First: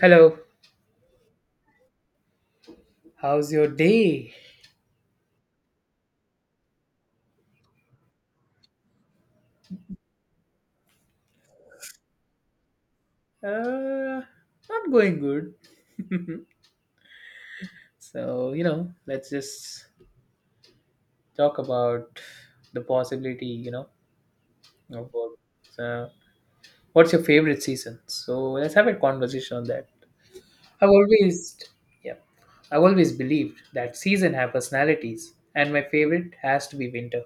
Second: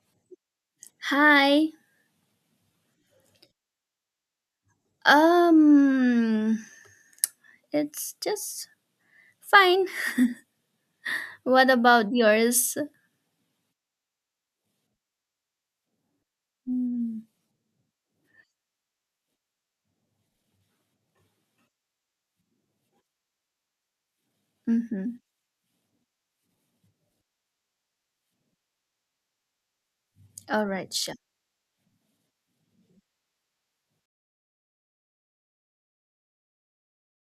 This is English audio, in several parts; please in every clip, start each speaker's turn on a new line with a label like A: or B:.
A: Hello,
B: Hi.
A: how's your day?
B: Um, it's just fine. What about yours?
A: Uh, Not going good. Let's just talk about the possibility of
B: Mm-hmm.
A: work. So, what's your favorite season? So, let's have a conversation on that.
B: All
A: I've
B: right, sure.
A: always, yeah, I've always believed that season have personalities, and my favorite has to be winter.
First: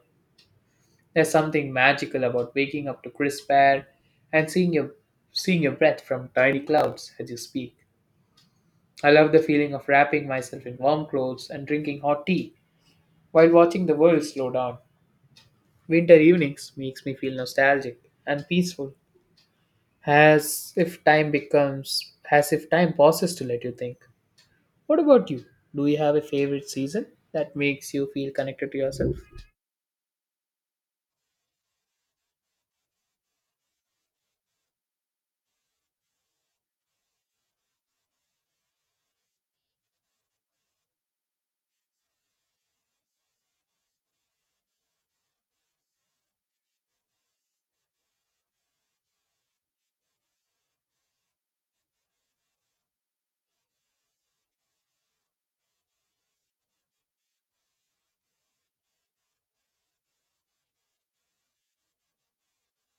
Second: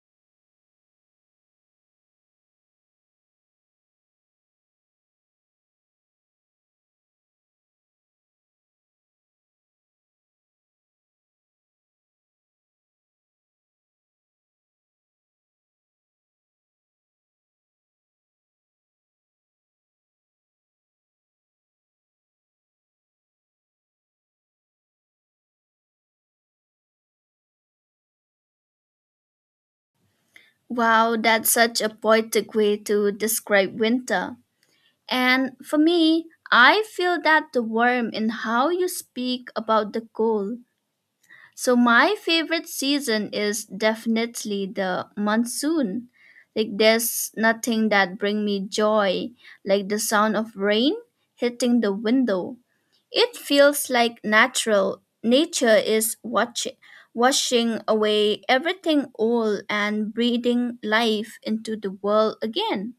A: There's something magical about waking up to crisp air and seeing your breath from tiny clouds as you speak. I love the feeling of wrapping myself in warm clothes and drinking hot tea while watching the world slow down. Winter evenings makes me feel nostalgic and peaceful, as if time pauses to let you think. What about you? Do you have a favorite season that makes you feel connected to yourself?
B: Wow, that's such a poetic way to describe winter. And for me, I feel that the warmth in how you speak about the cold. So my favorite season is definitely the monsoon. Like there's nothing that bring me joy like the sound of rain hitting the window. It feels like natural nature is watching washing away everything old and breathing life into the world again.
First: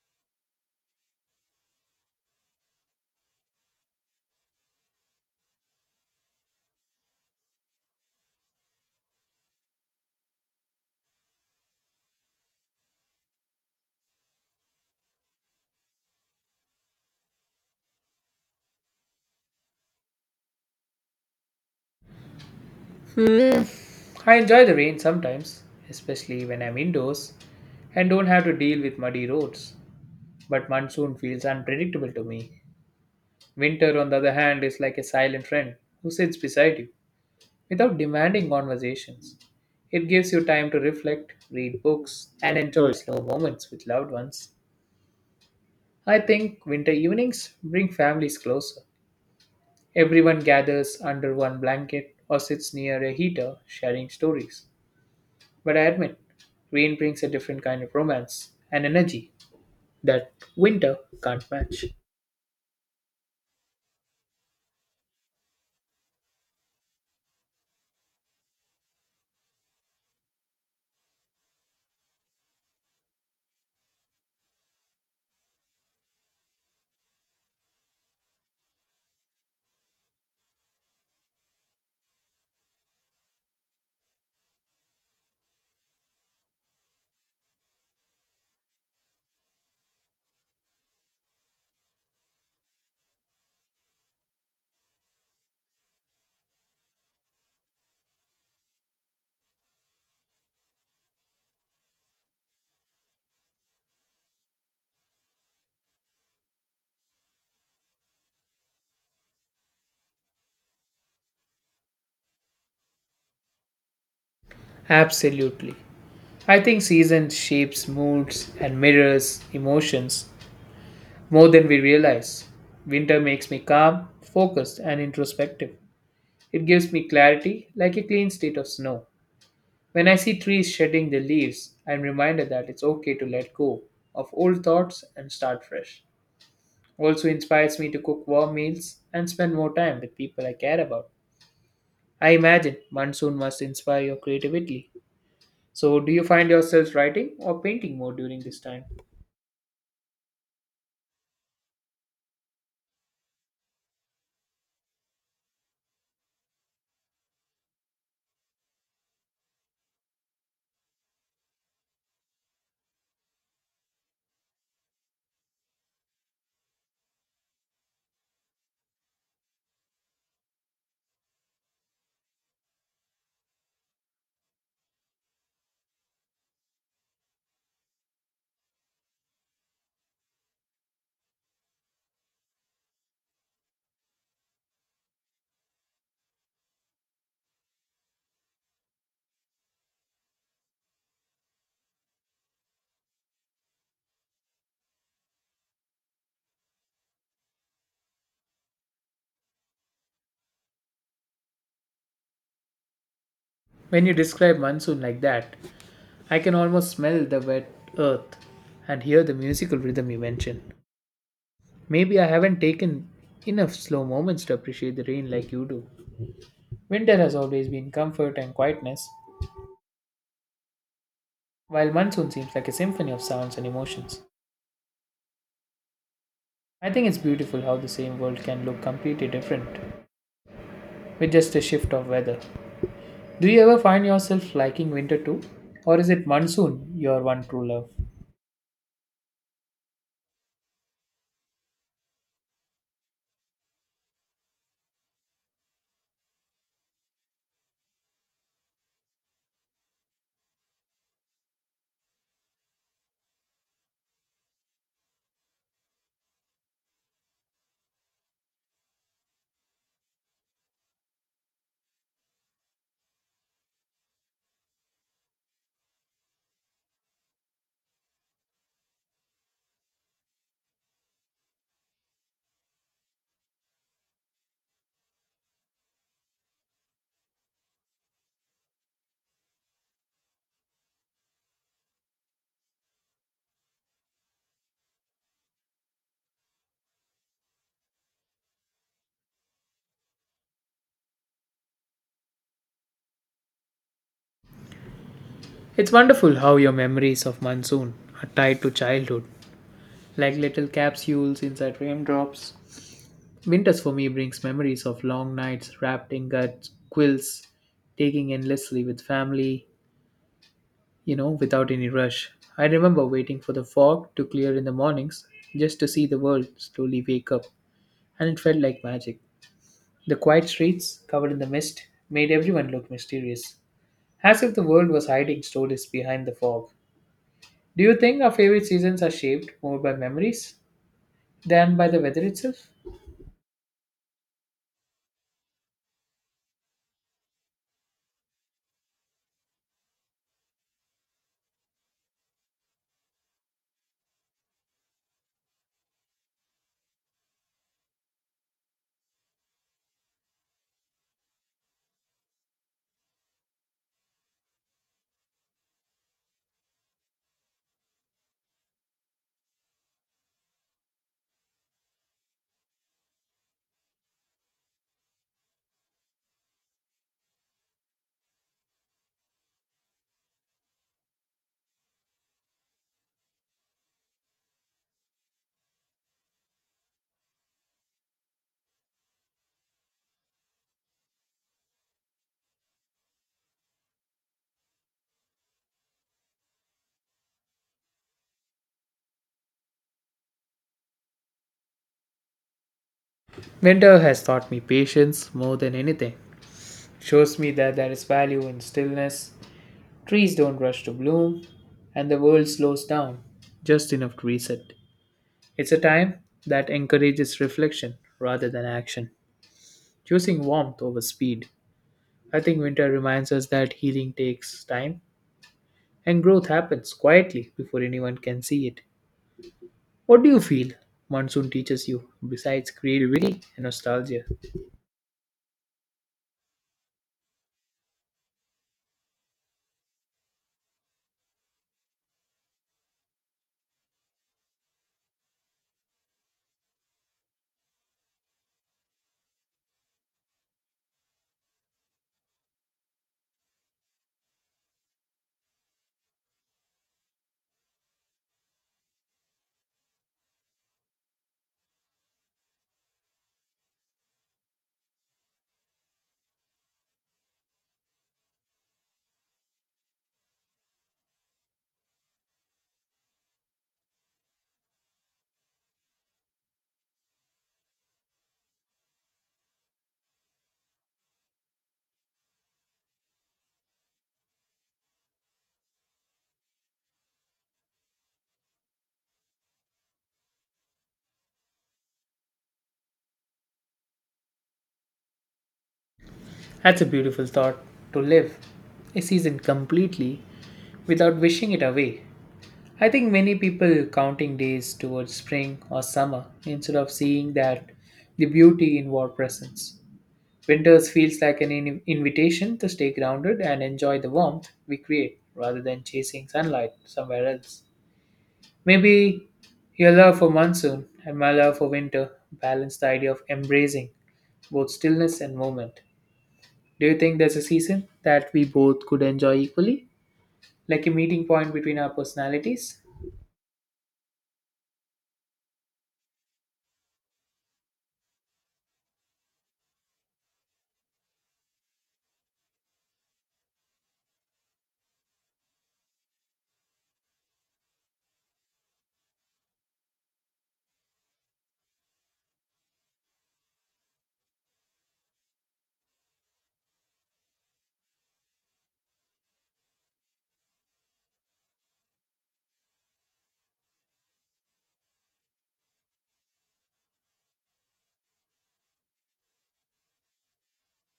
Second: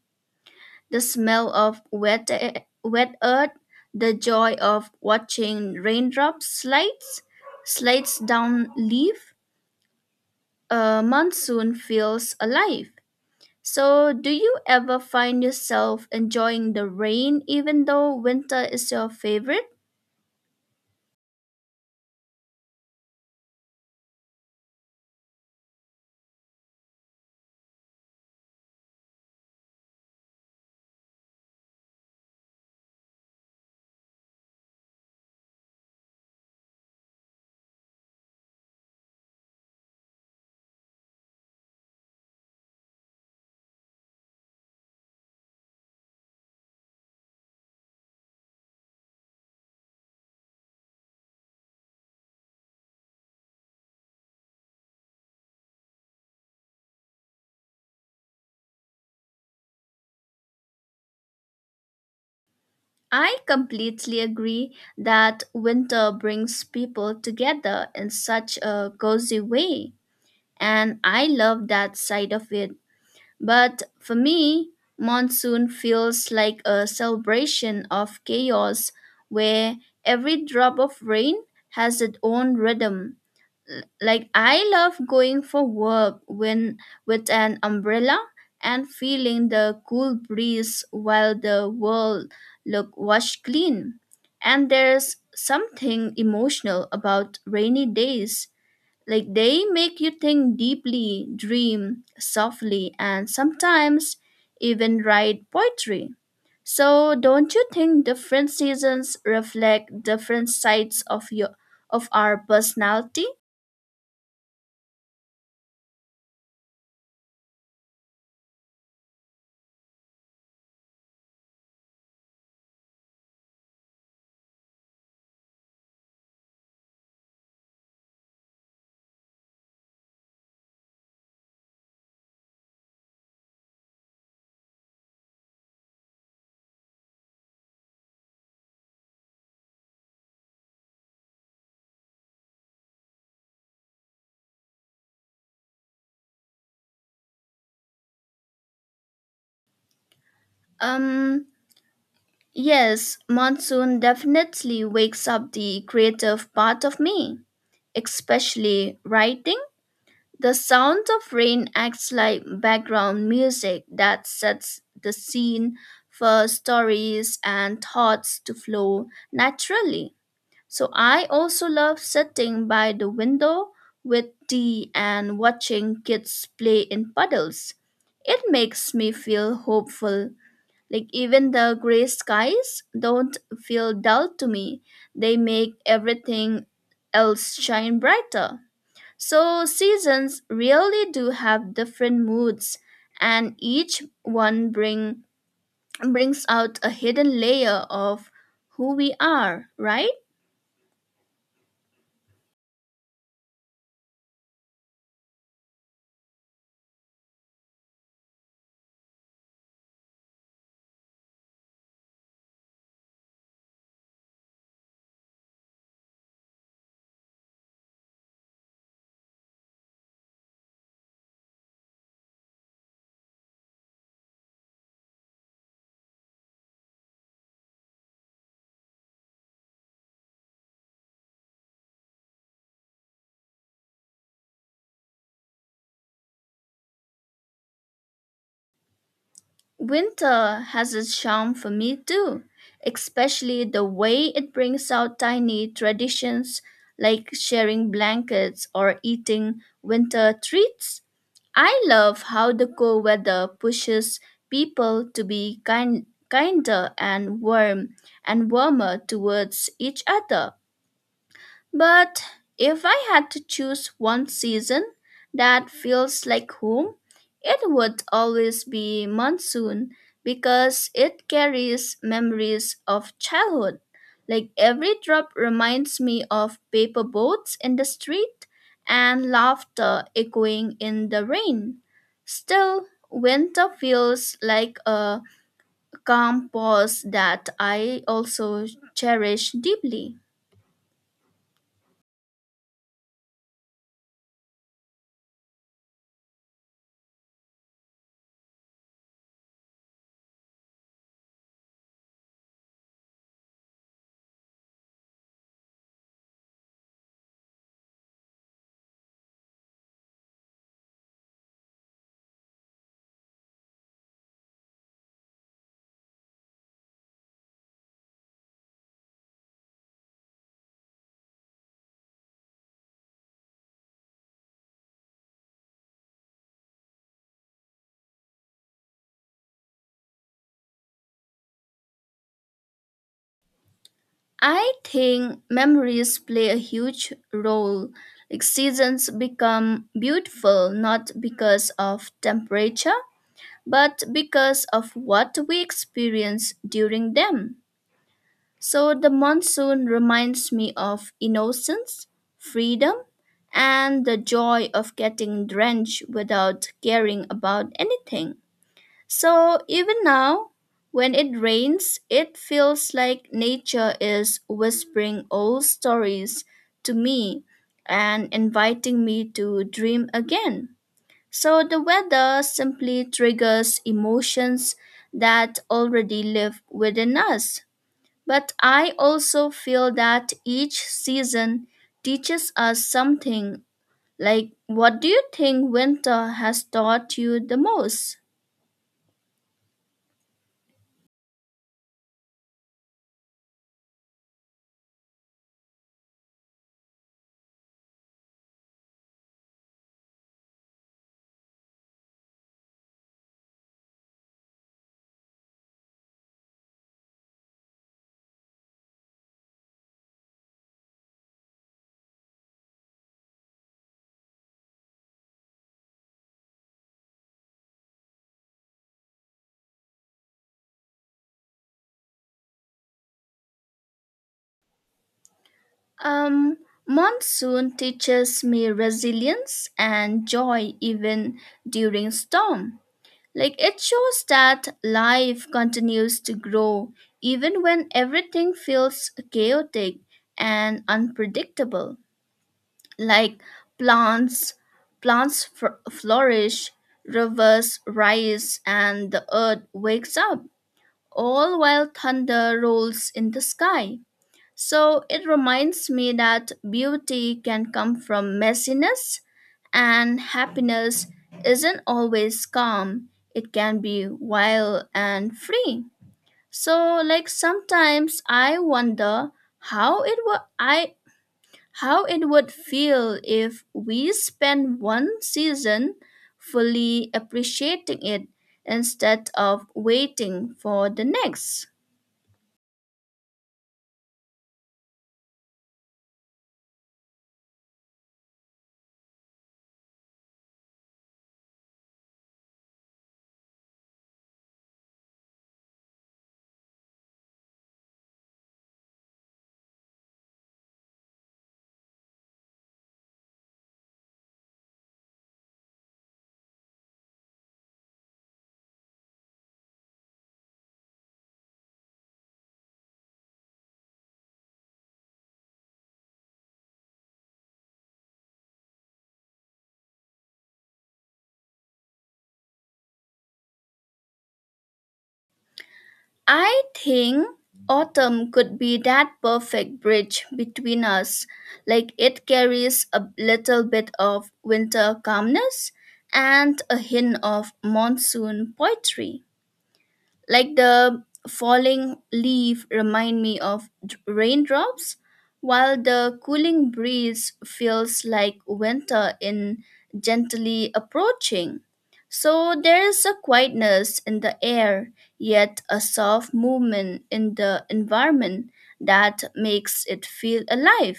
B: The smell of wet, wet earth, the joy of watching raindrops slides, slides down leaf, a monsoon feels alive. So, do you ever find yourself enjoying the rain even though winter is your favorite?
A: I enjoy the rain sometimes, especially when I'm indoors and don't have to deal with muddy roads. But monsoon feels unpredictable to me. Winter, on the other hand, is like a silent friend who sits beside you without demanding conversations. It gives you time to reflect, read books, and enjoy slow moments with loved ones. I think winter evenings bring families closer. Everyone gathers under one blanket or sits near a heater sharing stories. But I admit, rain brings a different kind of romance and energy that winter can't match.
B: I completely agree that winter brings people together in such a cozy way, and I love that side of it. But for me, monsoon feels like a celebration of chaos where every drop of rain has its own rhythm. Like I love going for work when with an umbrella and feeling the cool breeze while the world look washed clean. And there's something emotional about rainy days like they make you think deeply, dream softly, and sometimes even write poetry. So don't you think different seasons reflect different sides of your of our personality?
A: Absolutely. I think seasons shapes moods and mirrors emotions more than we realize. Winter makes me calm, focused, and introspective. It gives me clarity like a clean state of snow. When I see trees shedding their leaves, I'm reminded that it's okay to let go of old thoughts and start fresh. Also inspires me to cook warm meals and spend more time with people I care about. I imagine monsoon must inspire your creativity. So, do you find yourselves writing or painting more during this time?
B: Um yes, monsoon definitely wakes up the creative part of me, especially writing. The sound of rain acts like background music that sets the scene for stories and thoughts to flow naturally. So I also love sitting by the window with tea and watching kids play in puddles. It makes me feel hopeful. Like even the gray skies don't feel dull to me. They make everything else shine brighter. So, seasons really do have different moods, and brings out a hidden layer of who we are, right?
A: When you describe monsoon like that, I can almost smell the wet earth and hear the musical rhythm you mention. Maybe I haven't taken enough slow moments to appreciate the rain like you do. Winter has always been comfort and quietness, while monsoon seems like a symphony of sounds and emotions. I think it's beautiful how the same world can look completely different with just a shift of weather. Do you ever find yourself liking winter too? Or is it monsoon your one true love?
B: Winter has its charm for me too, especially the way it brings out tiny traditions like sharing blankets or eating winter treats. I love how the cold weather pushes people to be kinder and warmer towards each other. But if I had to choose one season that feels like home, it would always be monsoon because it carries memories of childhood. Like every drop reminds me of paper boats in the street and laughter echoing in the rain. Still, winter feels like a calm pause that I also cherish deeply.
A: It's wonderful how your memories of monsoon are tied to childhood like little capsules inside raindrops. Winters for me brings memories of long nights wrapped in gut quills, taking endlessly with family, without any rush. I remember waiting for the fog to clear in the mornings just to see the world slowly wake up, and it felt like magic. The quiet streets, covered in the mist, made everyone look mysterious, as if the world was hiding stories behind the fog. Do you think our favorite seasons are shaped more by memories than by the weather itself?
B: I think memories play a huge role. Like seasons become beautiful not because of temperature, but because of what we experience during them. So the monsoon reminds me of innocence, freedom, and the joy of getting drenched without caring about anything. So even now, when it rains, it feels like nature is whispering old stories to me and inviting me to dream again. So the weather simply triggers emotions that already live within us. But I also feel that each season teaches us something. Like, what do you think winter has taught you the most?
A: Winter has taught me patience more than anything. Shows me that there is value in stillness. Trees don't rush to bloom, and the world slows down just enough to reset. It's a time that encourages reflection rather than action, choosing warmth over speed. I think winter reminds us that healing takes time and growth happens quietly before anyone can see it. What do you feel monsoon teaches you besides creativity and nostalgia?
B: Um, Monsoon teaches me resilience and joy even during storm. Like it shows that life continues to grow even when everything feels chaotic and unpredictable. Like plants, flourish, rivers rise, and the earth wakes up, all while thunder rolls in the sky. So it reminds me that beauty can come from messiness, and happiness isn't always calm, it can be wild and free. So like sometimes I wonder how it would I how it would feel if we spend one season fully appreciating it instead of waiting for the next.
A: That's a beautiful thought to live a season completely without wishing it away. I think many people counting days towards spring or summer instead of seeing that the beauty in war presence. Winters feels like an invitation to stay grounded and enjoy the warmth we create rather than chasing sunlight somewhere else. Maybe your love for monsoon and my love for winter balance the idea of embracing both stillness and movement. Do you think there's a season that we both could enjoy equally? Like a meeting point between our personalities?
B: I think autumn could be that perfect bridge between us. Like it carries a little bit of winter calmness and a hint of monsoon poetry like the falling leaf remind me of raindrops while the cooling breeze feels like winter in gently approaching. So there is a quietness in the air yet a soft movement in the environment that makes it feel alive.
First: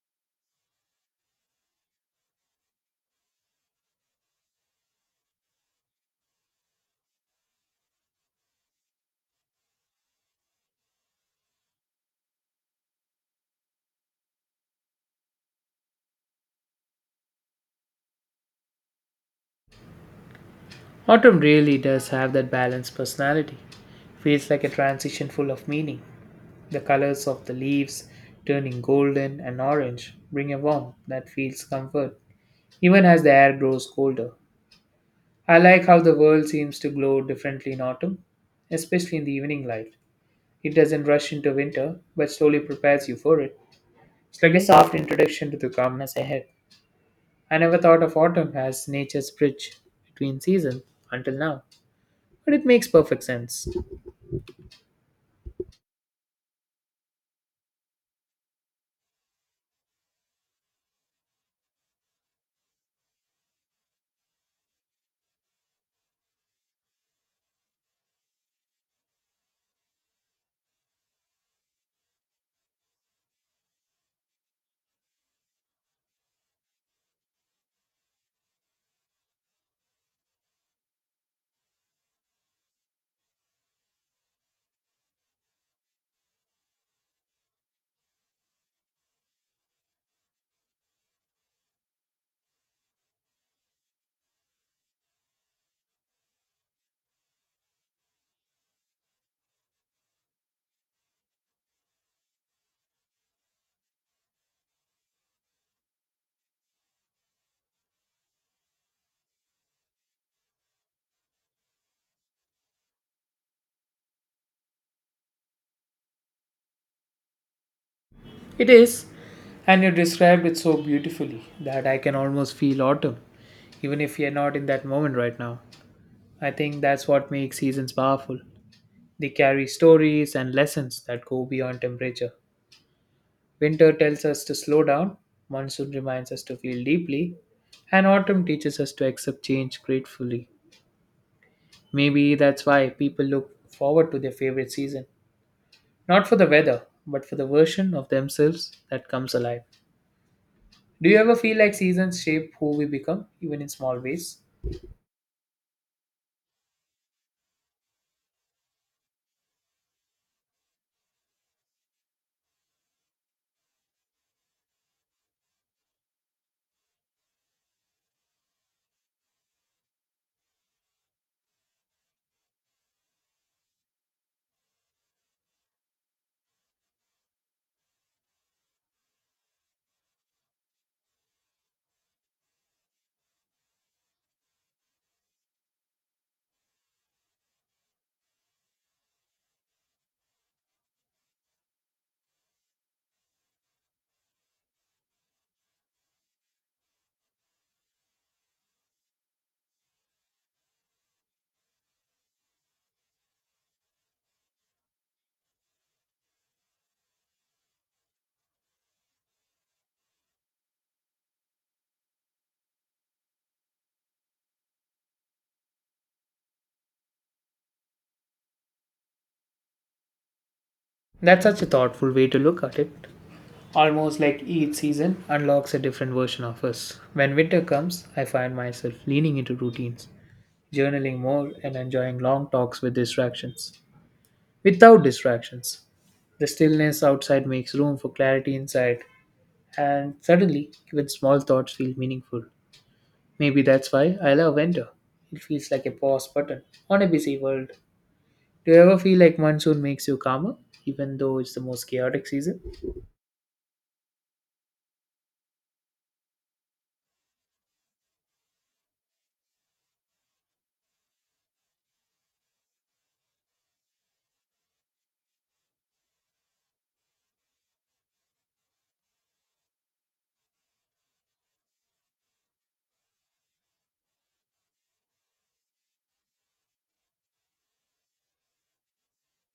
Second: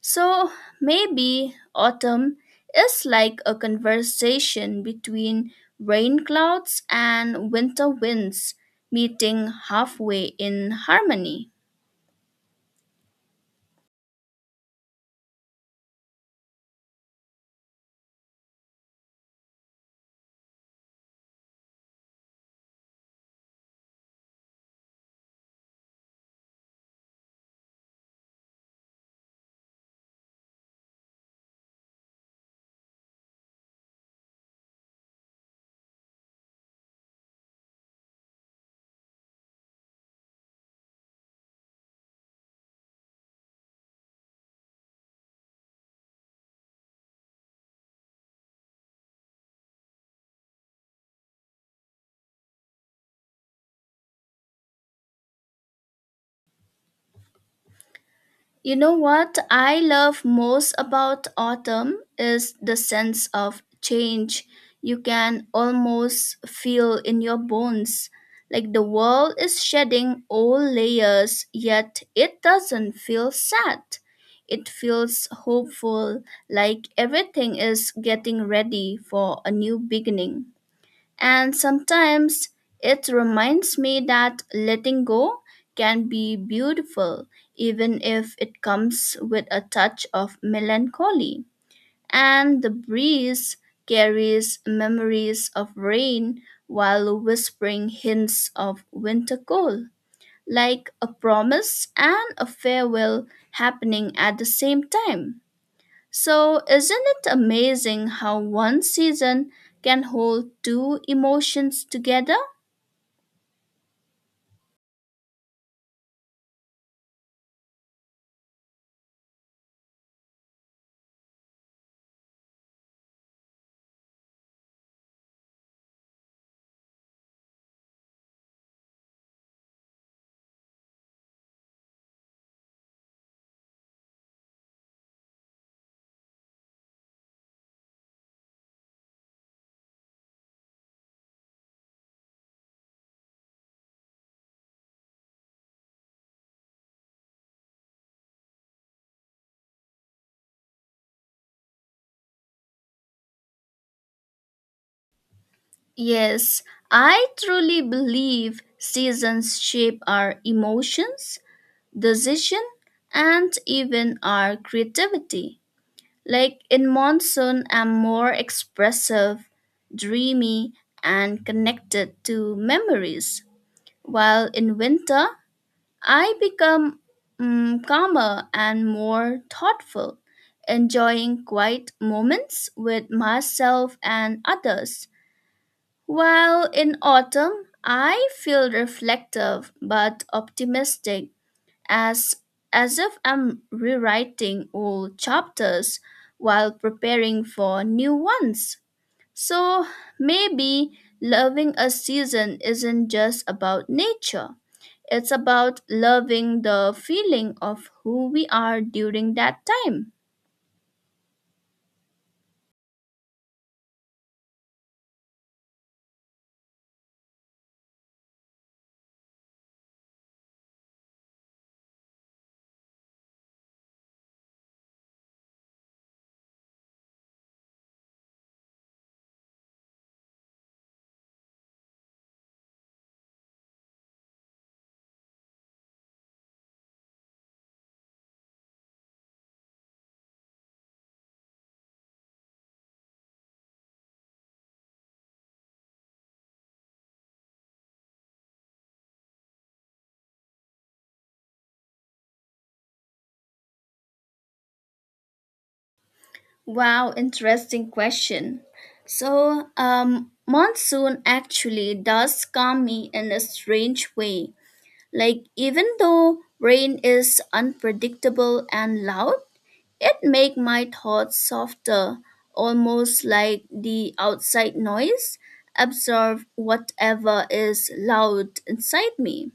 B: So maybe autumn is like a conversation between rain clouds and winter winds meeting halfway in harmony.
A: Autumn really does have that balanced personality. Feels like a transition full of meaning. The colors of the leaves turning golden and orange bring a warmth that feels comfort, even as the air grows colder. I like how the world seems to glow differently in autumn, especially in the evening light. It doesn't rush into winter, but slowly prepares you for it. It's like a soft introduction to the calmness ahead. I never thought of autumn as nature's bridge between seasons until now, but it makes perfect sense.
B: You know what I love most about autumn is the sense of change you can almost feel in your bones. Like the world is shedding old layers, yet it doesn't feel sad. It feels hopeful, like everything is getting ready for a new beginning. And sometimes it reminds me that letting go can be beautiful, even if it comes with a touch of melancholy. And the breeze carries memories of rain while whispering hints of winter cold, like a promise and a farewell happening at the same time. So, isn't it amazing how one season can hold two emotions together?
A: It is, and you described it so beautifully that I can almost feel autumn, even if you're not in that moment right now. I think that's what makes seasons powerful. They carry stories and lessons that go beyond temperature. Winter tells us to slow down, monsoon reminds us to feel deeply, and autumn teaches us to accept change gratefully. Maybe that's why people look forward to their favorite season. Not for the weather, but for the version of themselves that comes alive. Do you ever feel like seasons shape who we become, even in small ways?
B: Yes, I truly believe seasons shape our emotions, decision, and even our creativity. Like in monsoon, I'm more expressive, dreamy, and connected to memories, while in winter, I become calmer and more thoughtful, enjoying quiet moments with myself and others. While in autumn, I feel reflective but optimistic, as, as if I'm rewriting old chapters while preparing for new ones. So maybe loving a season isn't just about nature, it's about loving the feeling of who we are during that time.
A: That's such a thoughtful way to look at it. Almost like each season unlocks a different version of us. When winter comes, I find myself leaning into routines, journaling more, and enjoying long talks with distractions. Without distractions, the stillness outside makes room for clarity inside, and suddenly, even small thoughts feel meaningful. Maybe that's why I love winter. It feels like a pause button on a busy world. Do you ever feel like monsoon makes you calmer, even though it's the most chaotic season?
B: Wow, interesting question. So, monsoon actually does calm me in a strange way. Like even though rain is unpredictable and loud, it make my thoughts softer, almost like the outside noise absorb whatever is loud inside me.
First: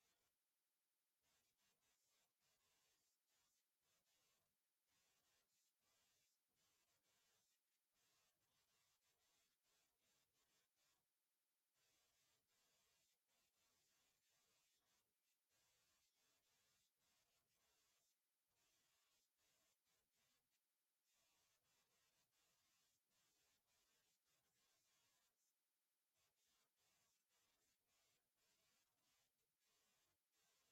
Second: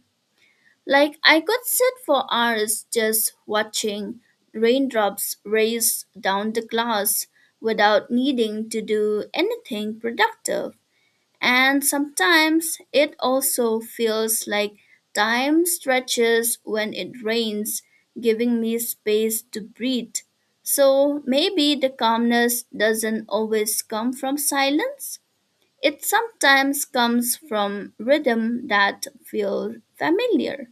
B: Like I could sit for hours just watching raindrops race down the glass without needing to do anything productive. And sometimes it also feels like time stretches when it rains, giving me space to breathe. So maybe the calmness doesn't always come from silence. It sometimes comes from rhythm that feel familiar.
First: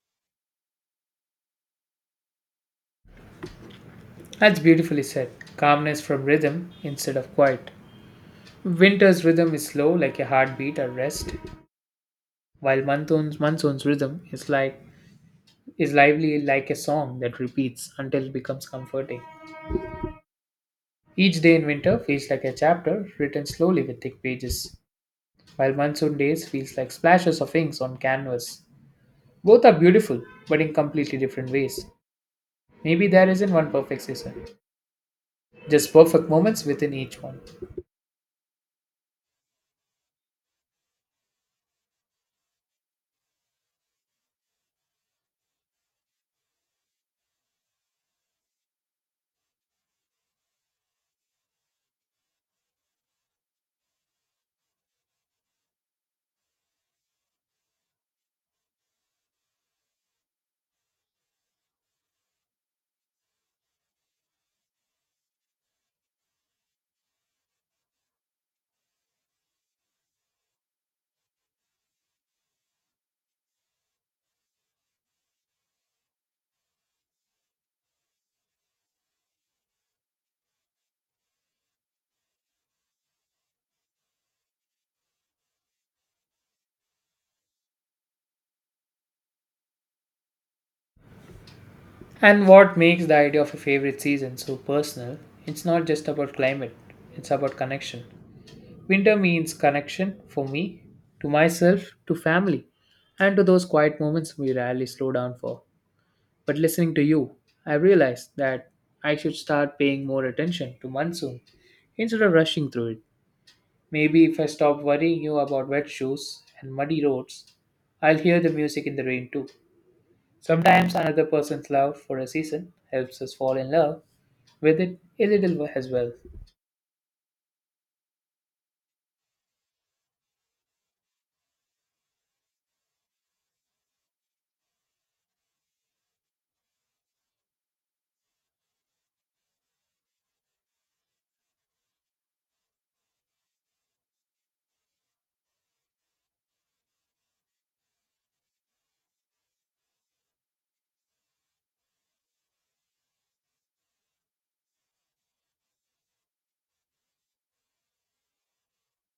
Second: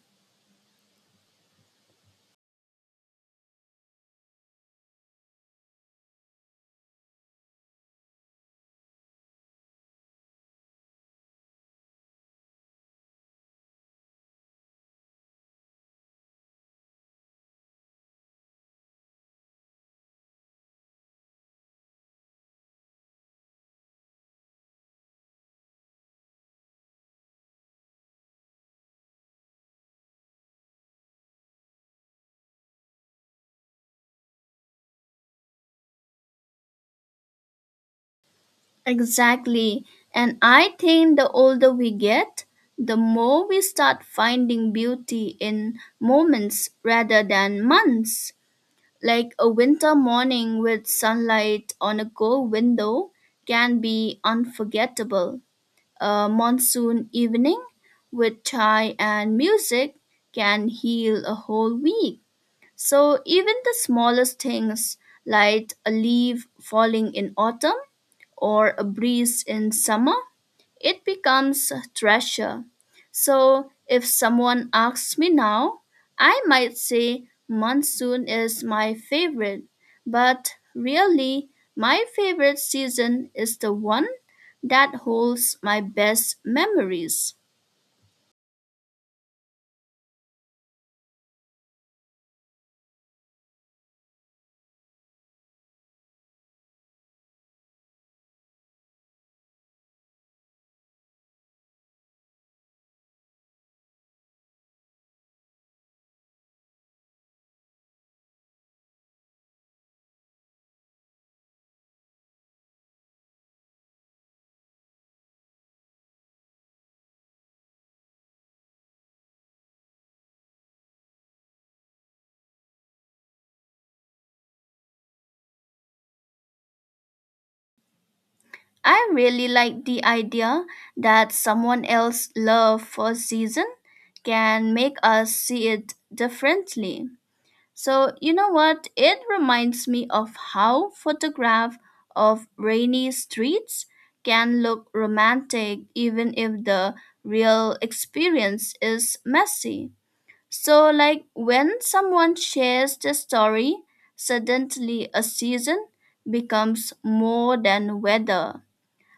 A: That's beautifully said. Calmness from rhythm instead of quiet. Winter's rhythm is slow, like a heartbeat or rest, while monsoon's rhythm is lively, like a song that repeats until it becomes comforting. Each day in winter feels like a chapter written slowly with thick pages, while monsoon days feels like splashes of inks on canvas. Both are beautiful, but in completely different ways. Maybe there isn't one perfect season, just perfect moments within each one.
B: Exactly. And I think the older we get, the more we start finding beauty in moments rather than months. Like a winter morning with sunlight on a gold window can be unforgettable. A monsoon evening with chai and music can heal a whole week. So even the smallest things, like a leaf falling in autumn, or a breeze in summer, it becomes a treasure. So if someone asks me now, I might say monsoon is my favorite, but really, my favorite season is the one that holds my best memories.
A: And what makes the idea of a favorite season so personal? It's not just about climate, it's about connection. Winter means connection for me, to myself, to family, and to those quiet moments we rarely slow down for. But listening to you, I realized that I should start paying more attention to monsoon instead of rushing through it. Maybe if I stop worrying you about wet shoes and muddy roads, I'll hear the music in the rain too. Sometimes another person's love for a season helps us fall in love with it a little as well.
B: I really like the idea that someone else's love for a season can make us see it differently. So, you know what? It reminds me of how photograph of rainy streets can look romantic even if the real experience is messy. So, like when someone shares the story, suddenly a season becomes more than weather.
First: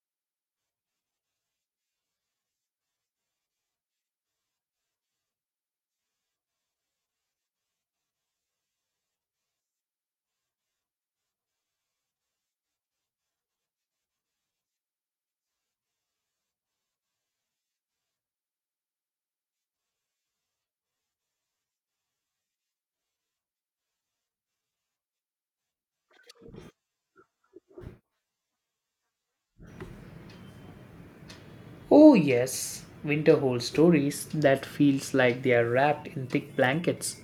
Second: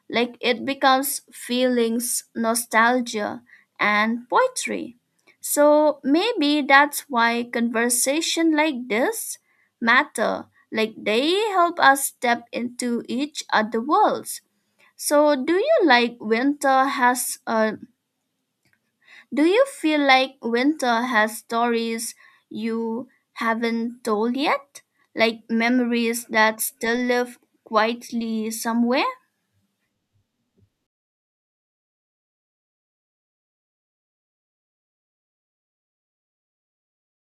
B: Like it becomes feelings, nostalgia, and poetry. So maybe that's why conversation like this matter. Like they help us step into each other worlds. So do you feel like winter has stories you haven't told yet? Like memories that still live quietly somewhere?
A: Oh yes, winter holds stories that feels like they are wrapped in thick blankets,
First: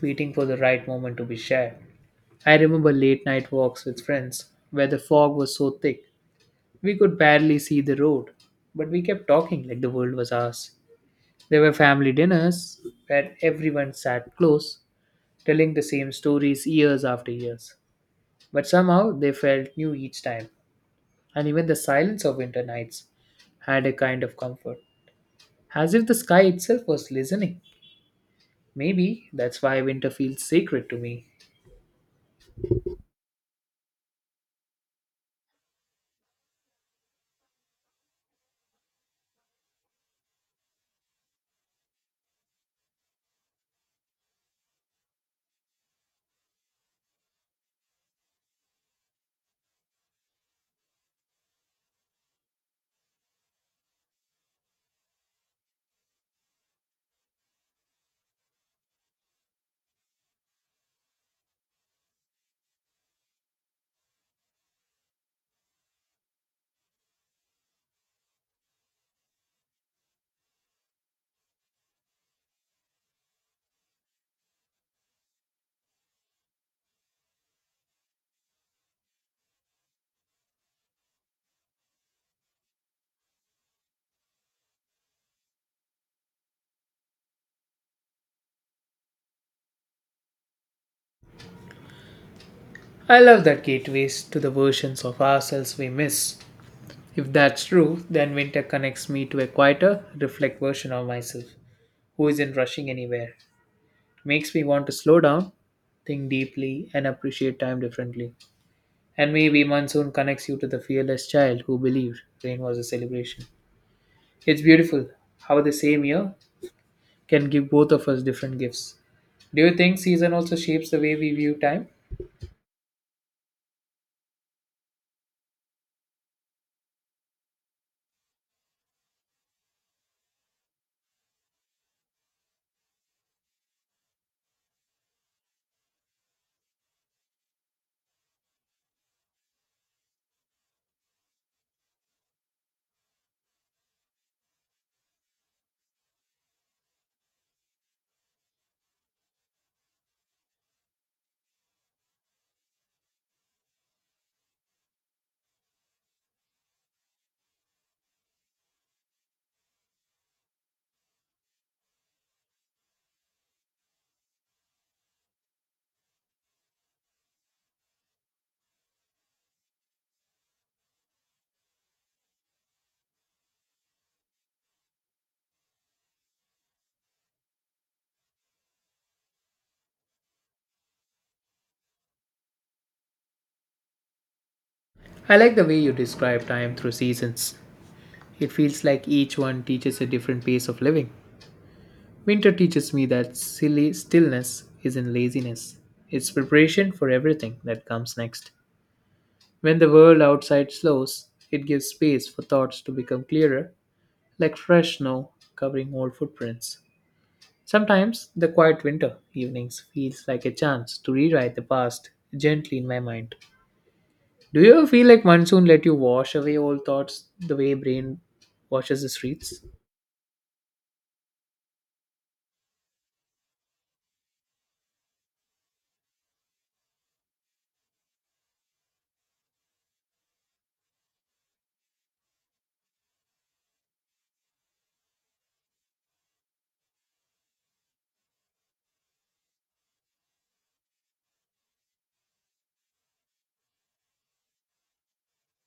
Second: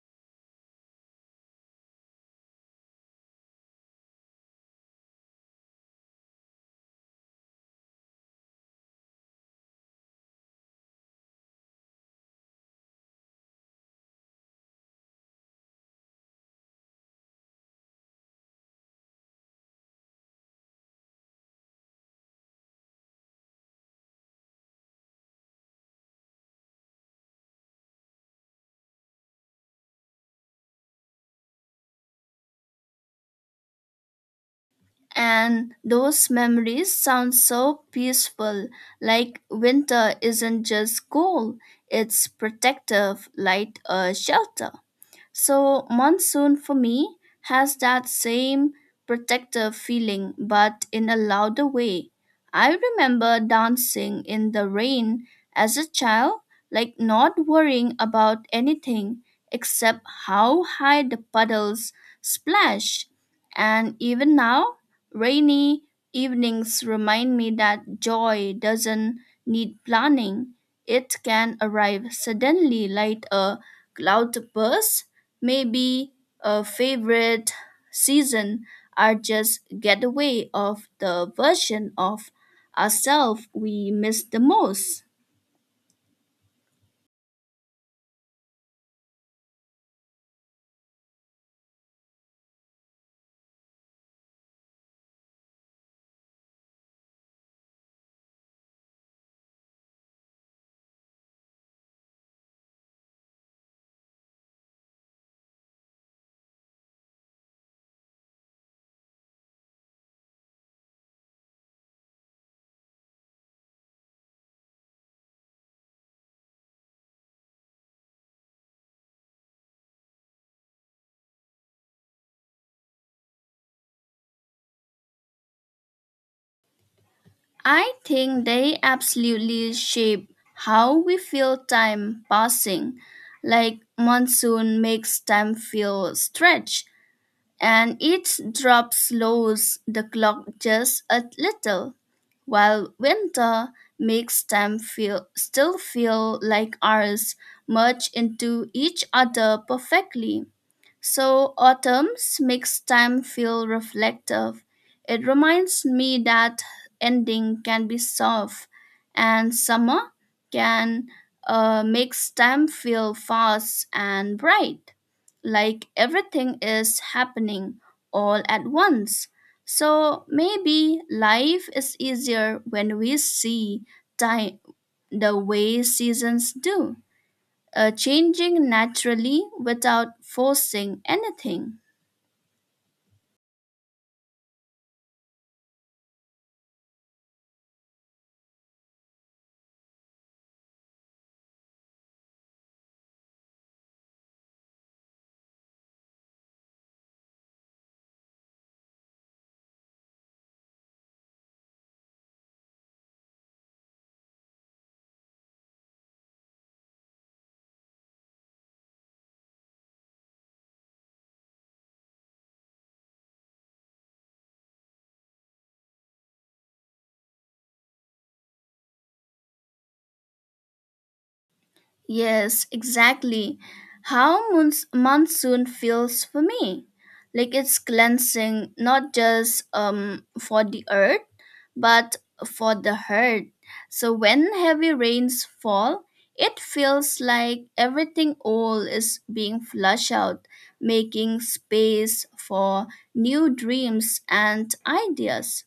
A: waiting for the right moment to be shared. I remember late night walks with friends where the fog was so thick we could barely see the road, but we kept talking like the world was ours. There were family dinners where everyone sat close, telling the same stories years after years. But somehow they felt new each time, and even the silence of winter nights had a kind of comfort, as if the sky itself was listening. Maybe that's why winter feels sacred to me.
B: And those memories sound so peaceful, like winter isn't just cold, it's protective, like a shelter. So, monsoon for me has that same protective feeling, but in a louder way. I remember dancing in the rain as a child, like not worrying about anything except how high the puddles splash. And even now, rainy evenings remind me that joy doesn't need planning. It can arrive suddenly like a cloud burst. Maybe a favorite season are just getaway of the version of ourselves we miss the most.
A: I love that gateways to the versions of ourselves we miss. If that's true, then winter connects me to a quieter, reflect version of myself, who isn't rushing anywhere. Makes me want to slow down, think deeply, and appreciate time differently. And maybe monsoon connects you to the fearless child who believed rain was a celebration. It's beautiful how the same year can give both of us different gifts. Do you think season also shapes the way we view time?
B: I think they absolutely shape how we feel time passing. Like monsoon makes time feel stretched, and each drop slows the clock just a little. While winter makes them feel like ours merge into each other perfectly. So autumn's makes time feel reflective. It reminds me that ending can be soft, and summer can makes time feel fast and bright, like everything is happening all at once. So maybe life is easier when we see time the way seasons do, changing naturally without forcing anything.
A: I like the way you describe time through seasons. It feels like each one teaches a different pace of living. Winter teaches me that silly stillness isn't laziness. It's preparation for everything that comes next. When the world outside slows, it gives space for thoughts to become clearer, like fresh snow covering old footprints. Sometimes the quiet winter evenings feels like a chance to rewrite the past gently in my mind. Do you ever feel like monsoon let you wash away old thoughts the way brain washes the streets?
B: Yes, exactly. How monsoon feels for me. Like it's cleansing not just for the earth, but for the heart. So when heavy rains fall, it feels like everything old is being flushed out, making space for new dreams and ideas.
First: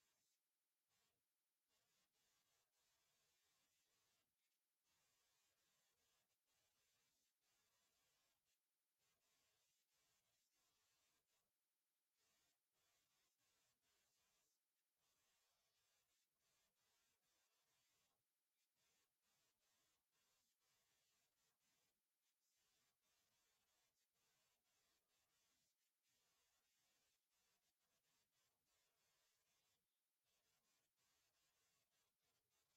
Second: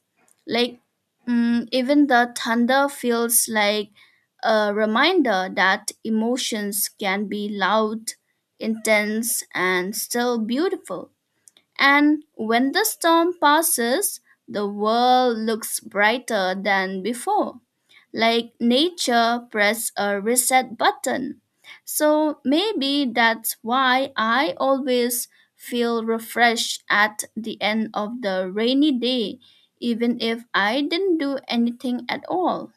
B: Like even the thunder feels like a reminder that emotions can be loud, intense, and still beautiful. And when the storm passes, the world looks brighter than before, like nature pressed a reset button. So maybe that's why I always feel refreshed at the end of the rainy day, even if I didn't do anything at all.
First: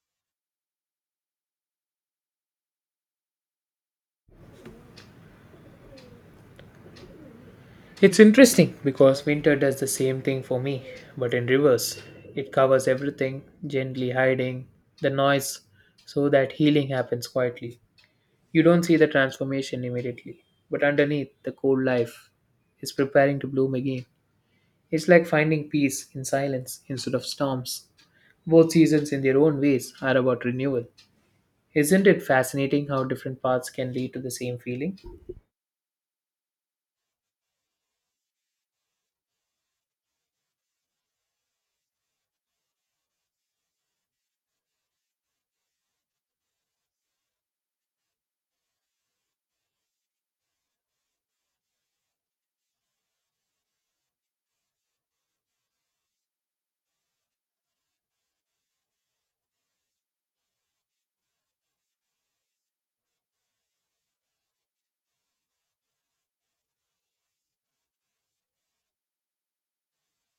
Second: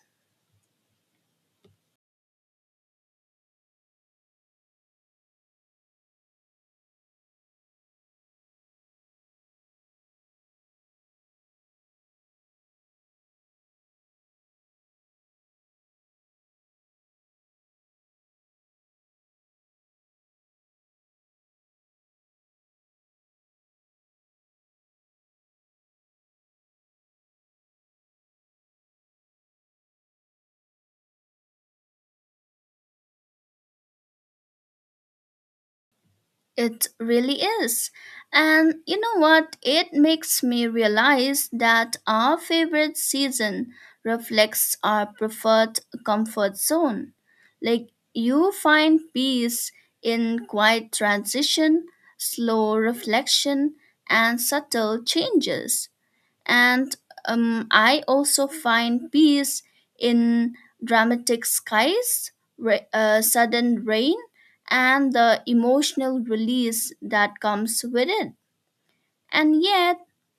A: It's interesting because winter does the same thing for me, but in reverse. It covers everything, gently hiding the noise so that healing happens quietly. You don't see the transformation immediately, but underneath, the cold life is preparing to bloom again. It's like finding peace in silence instead of storms. Both seasons, in their own ways, are about renewal. Isn't it fascinating how different paths can lead to the same feeling?
B: It really is. And you know what? It makes me realize that our favorite season reflects our preferred comfort zone. Like you find peace in quiet transition, slow reflection, and subtle changes and I also find peace in dramatic skies, sudden rain, and the emotional release that comes with it. And yet,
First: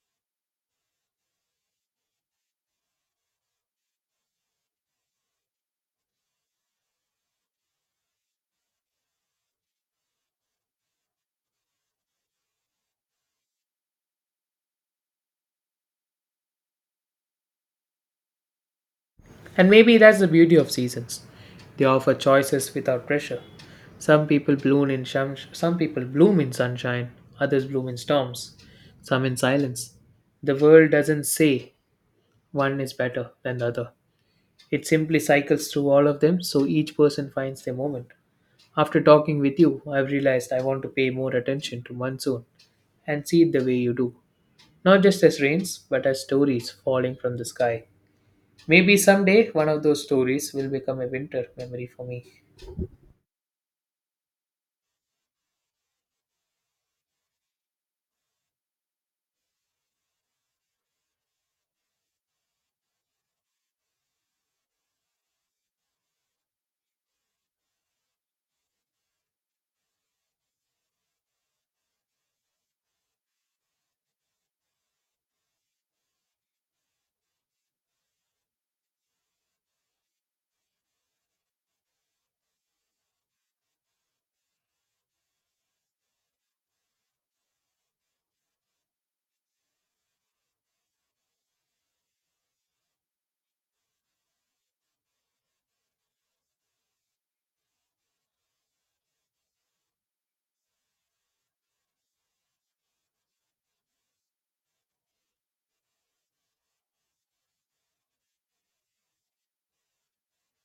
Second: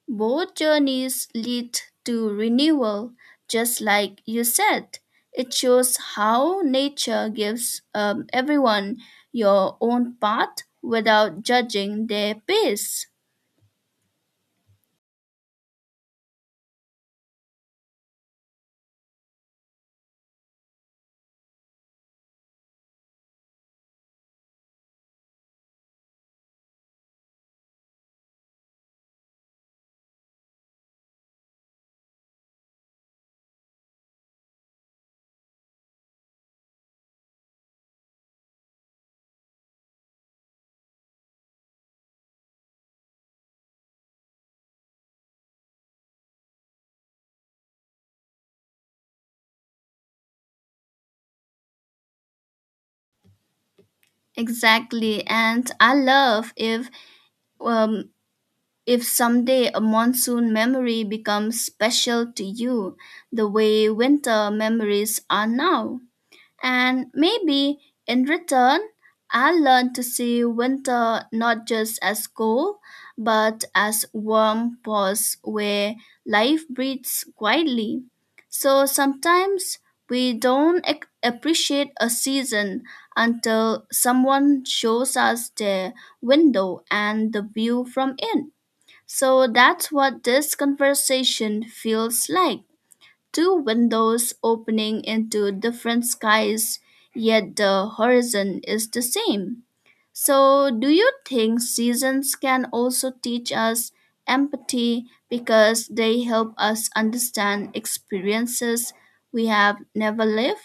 B: both journeys lead to renewal, just like you said. It shows how nature gives everyone your own path without judging their pace.
A: And maybe that's the beauty of seasons. They offer choices without pressure. Some people bloom in sunshine, others bloom in storms, some in silence. The world doesn't say one is better than the other. It simply cycles through all of them so each person finds their moment. After talking with you, I've realized I want to pay more attention to monsoon and see it the way you do. Not just as rains, but as stories falling from the sky. Maybe someday one of those stories will become a winter memory for me.
B: Exactly, and I love if um, If someday a monsoon memory becomes special to you, the way winter memories are now. And maybe in return, I'll learn to see winter not just as cold, but as warm pause where life breathes quietly. So sometimes we don't appreciate a season until someone shows us their window and the view from it. So that's what this conversation feels like. Two windows opening into different skies, yet the horizon is the same. So, do you think seasons can also teach us empathy because they help us understand experiences we have never lived?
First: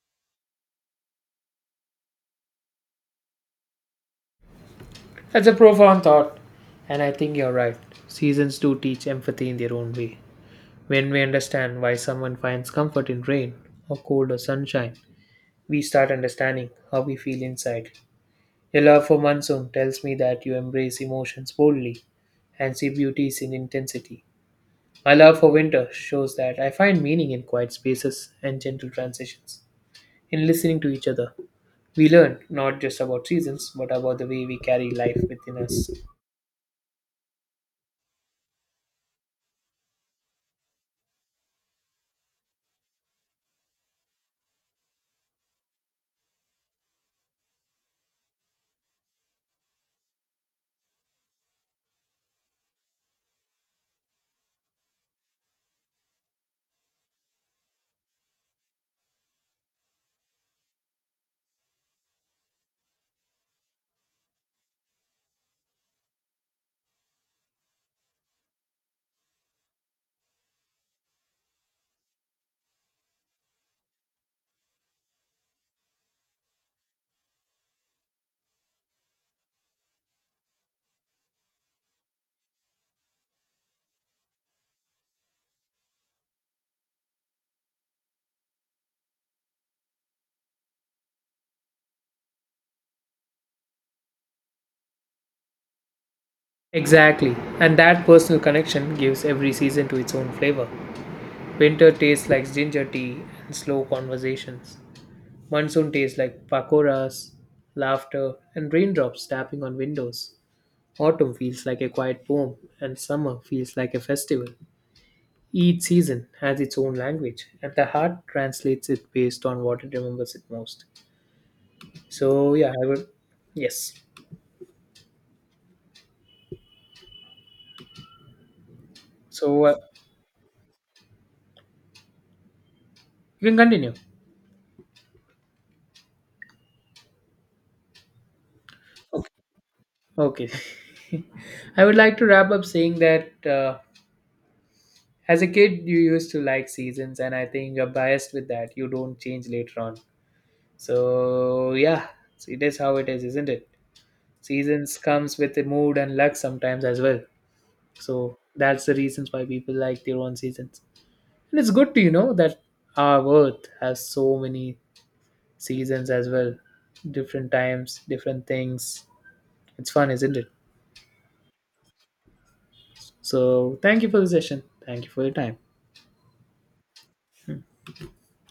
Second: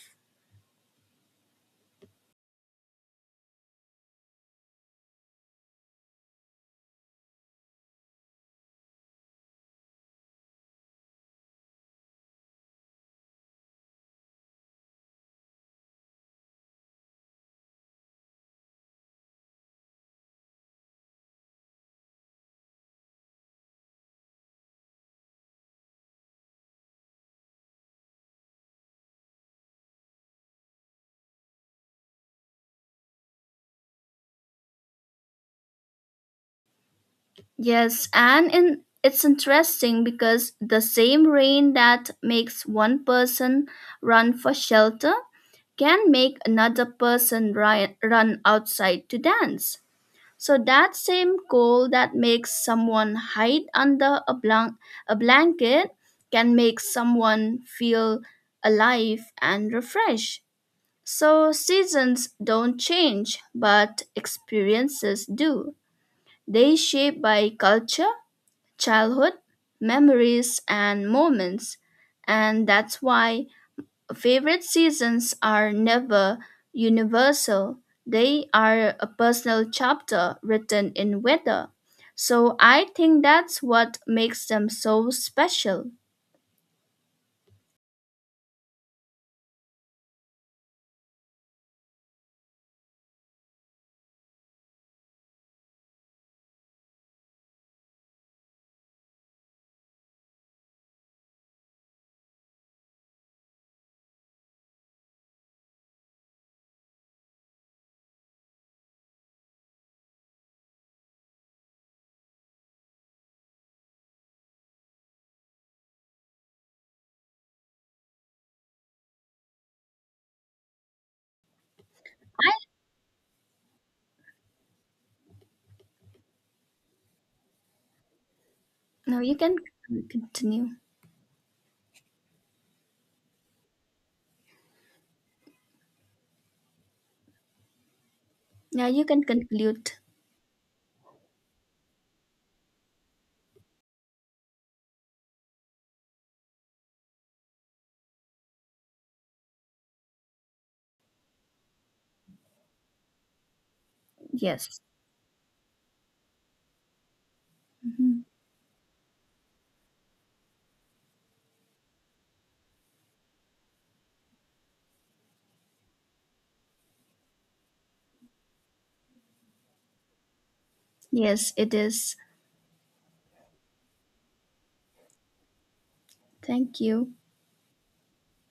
A: That's a profound thought, and I think you're right. Seasons do teach empathy in their own way. When we understand why someone finds comfort in rain, or cold, or sunshine, we start understanding how we feel inside. Your love for monsoon tells me that you embrace emotions boldly and see beauties in intensity. My love for winter shows that I find meaning in quiet spaces and gentle transitions. In listening to each other, we learn not just about seasons but about the way we carry life within us.
B: Yes, and it's interesting because the same rain that makes one person run for shelter can make another person run outside to dance. So that same cold that makes someone hide under a blanket can make someone feel alive and refreshed. So seasons don't change, but experiences do. They shape by culture, childhood, memories, and moments. And that's why favorite seasons are never universal, they are a personal chapter written in weather. So I think that's what makes them so special.
A: Exactly, and that personal connection gives every season to its own flavor. Winter tastes like ginger tea and slow conversations. Monsoon tastes like pakoras, laughter, and raindrops tapping on windows. Autumn feels like a quiet poem, and summer feels like a festival. Each season has its own language, and the heart translates it based on what it remembers it most. So, yeah, I would. Yes.
B: Now you can
A: So,
B: continue.
A: you can continue.
B: Yeah, you can conclude.
A: Okay. I would like to wrap up saying that as a kid, you used to like seasons, and I think you're biased with that. You don't change later on. So, yeah, so it is how it is, isn't it?
B: Yes.
A: Seasons comes with a mood and luck sometimes as well.
B: Mhm.
A: So that's the reasons why people like their own seasons. And it's good to you know that our Earth has so many seasons as well, different times, different things. It's fun, isn't it?
B: Yes, it is.
A: So thank you for the session. Thank you for your time.
B: Thank you.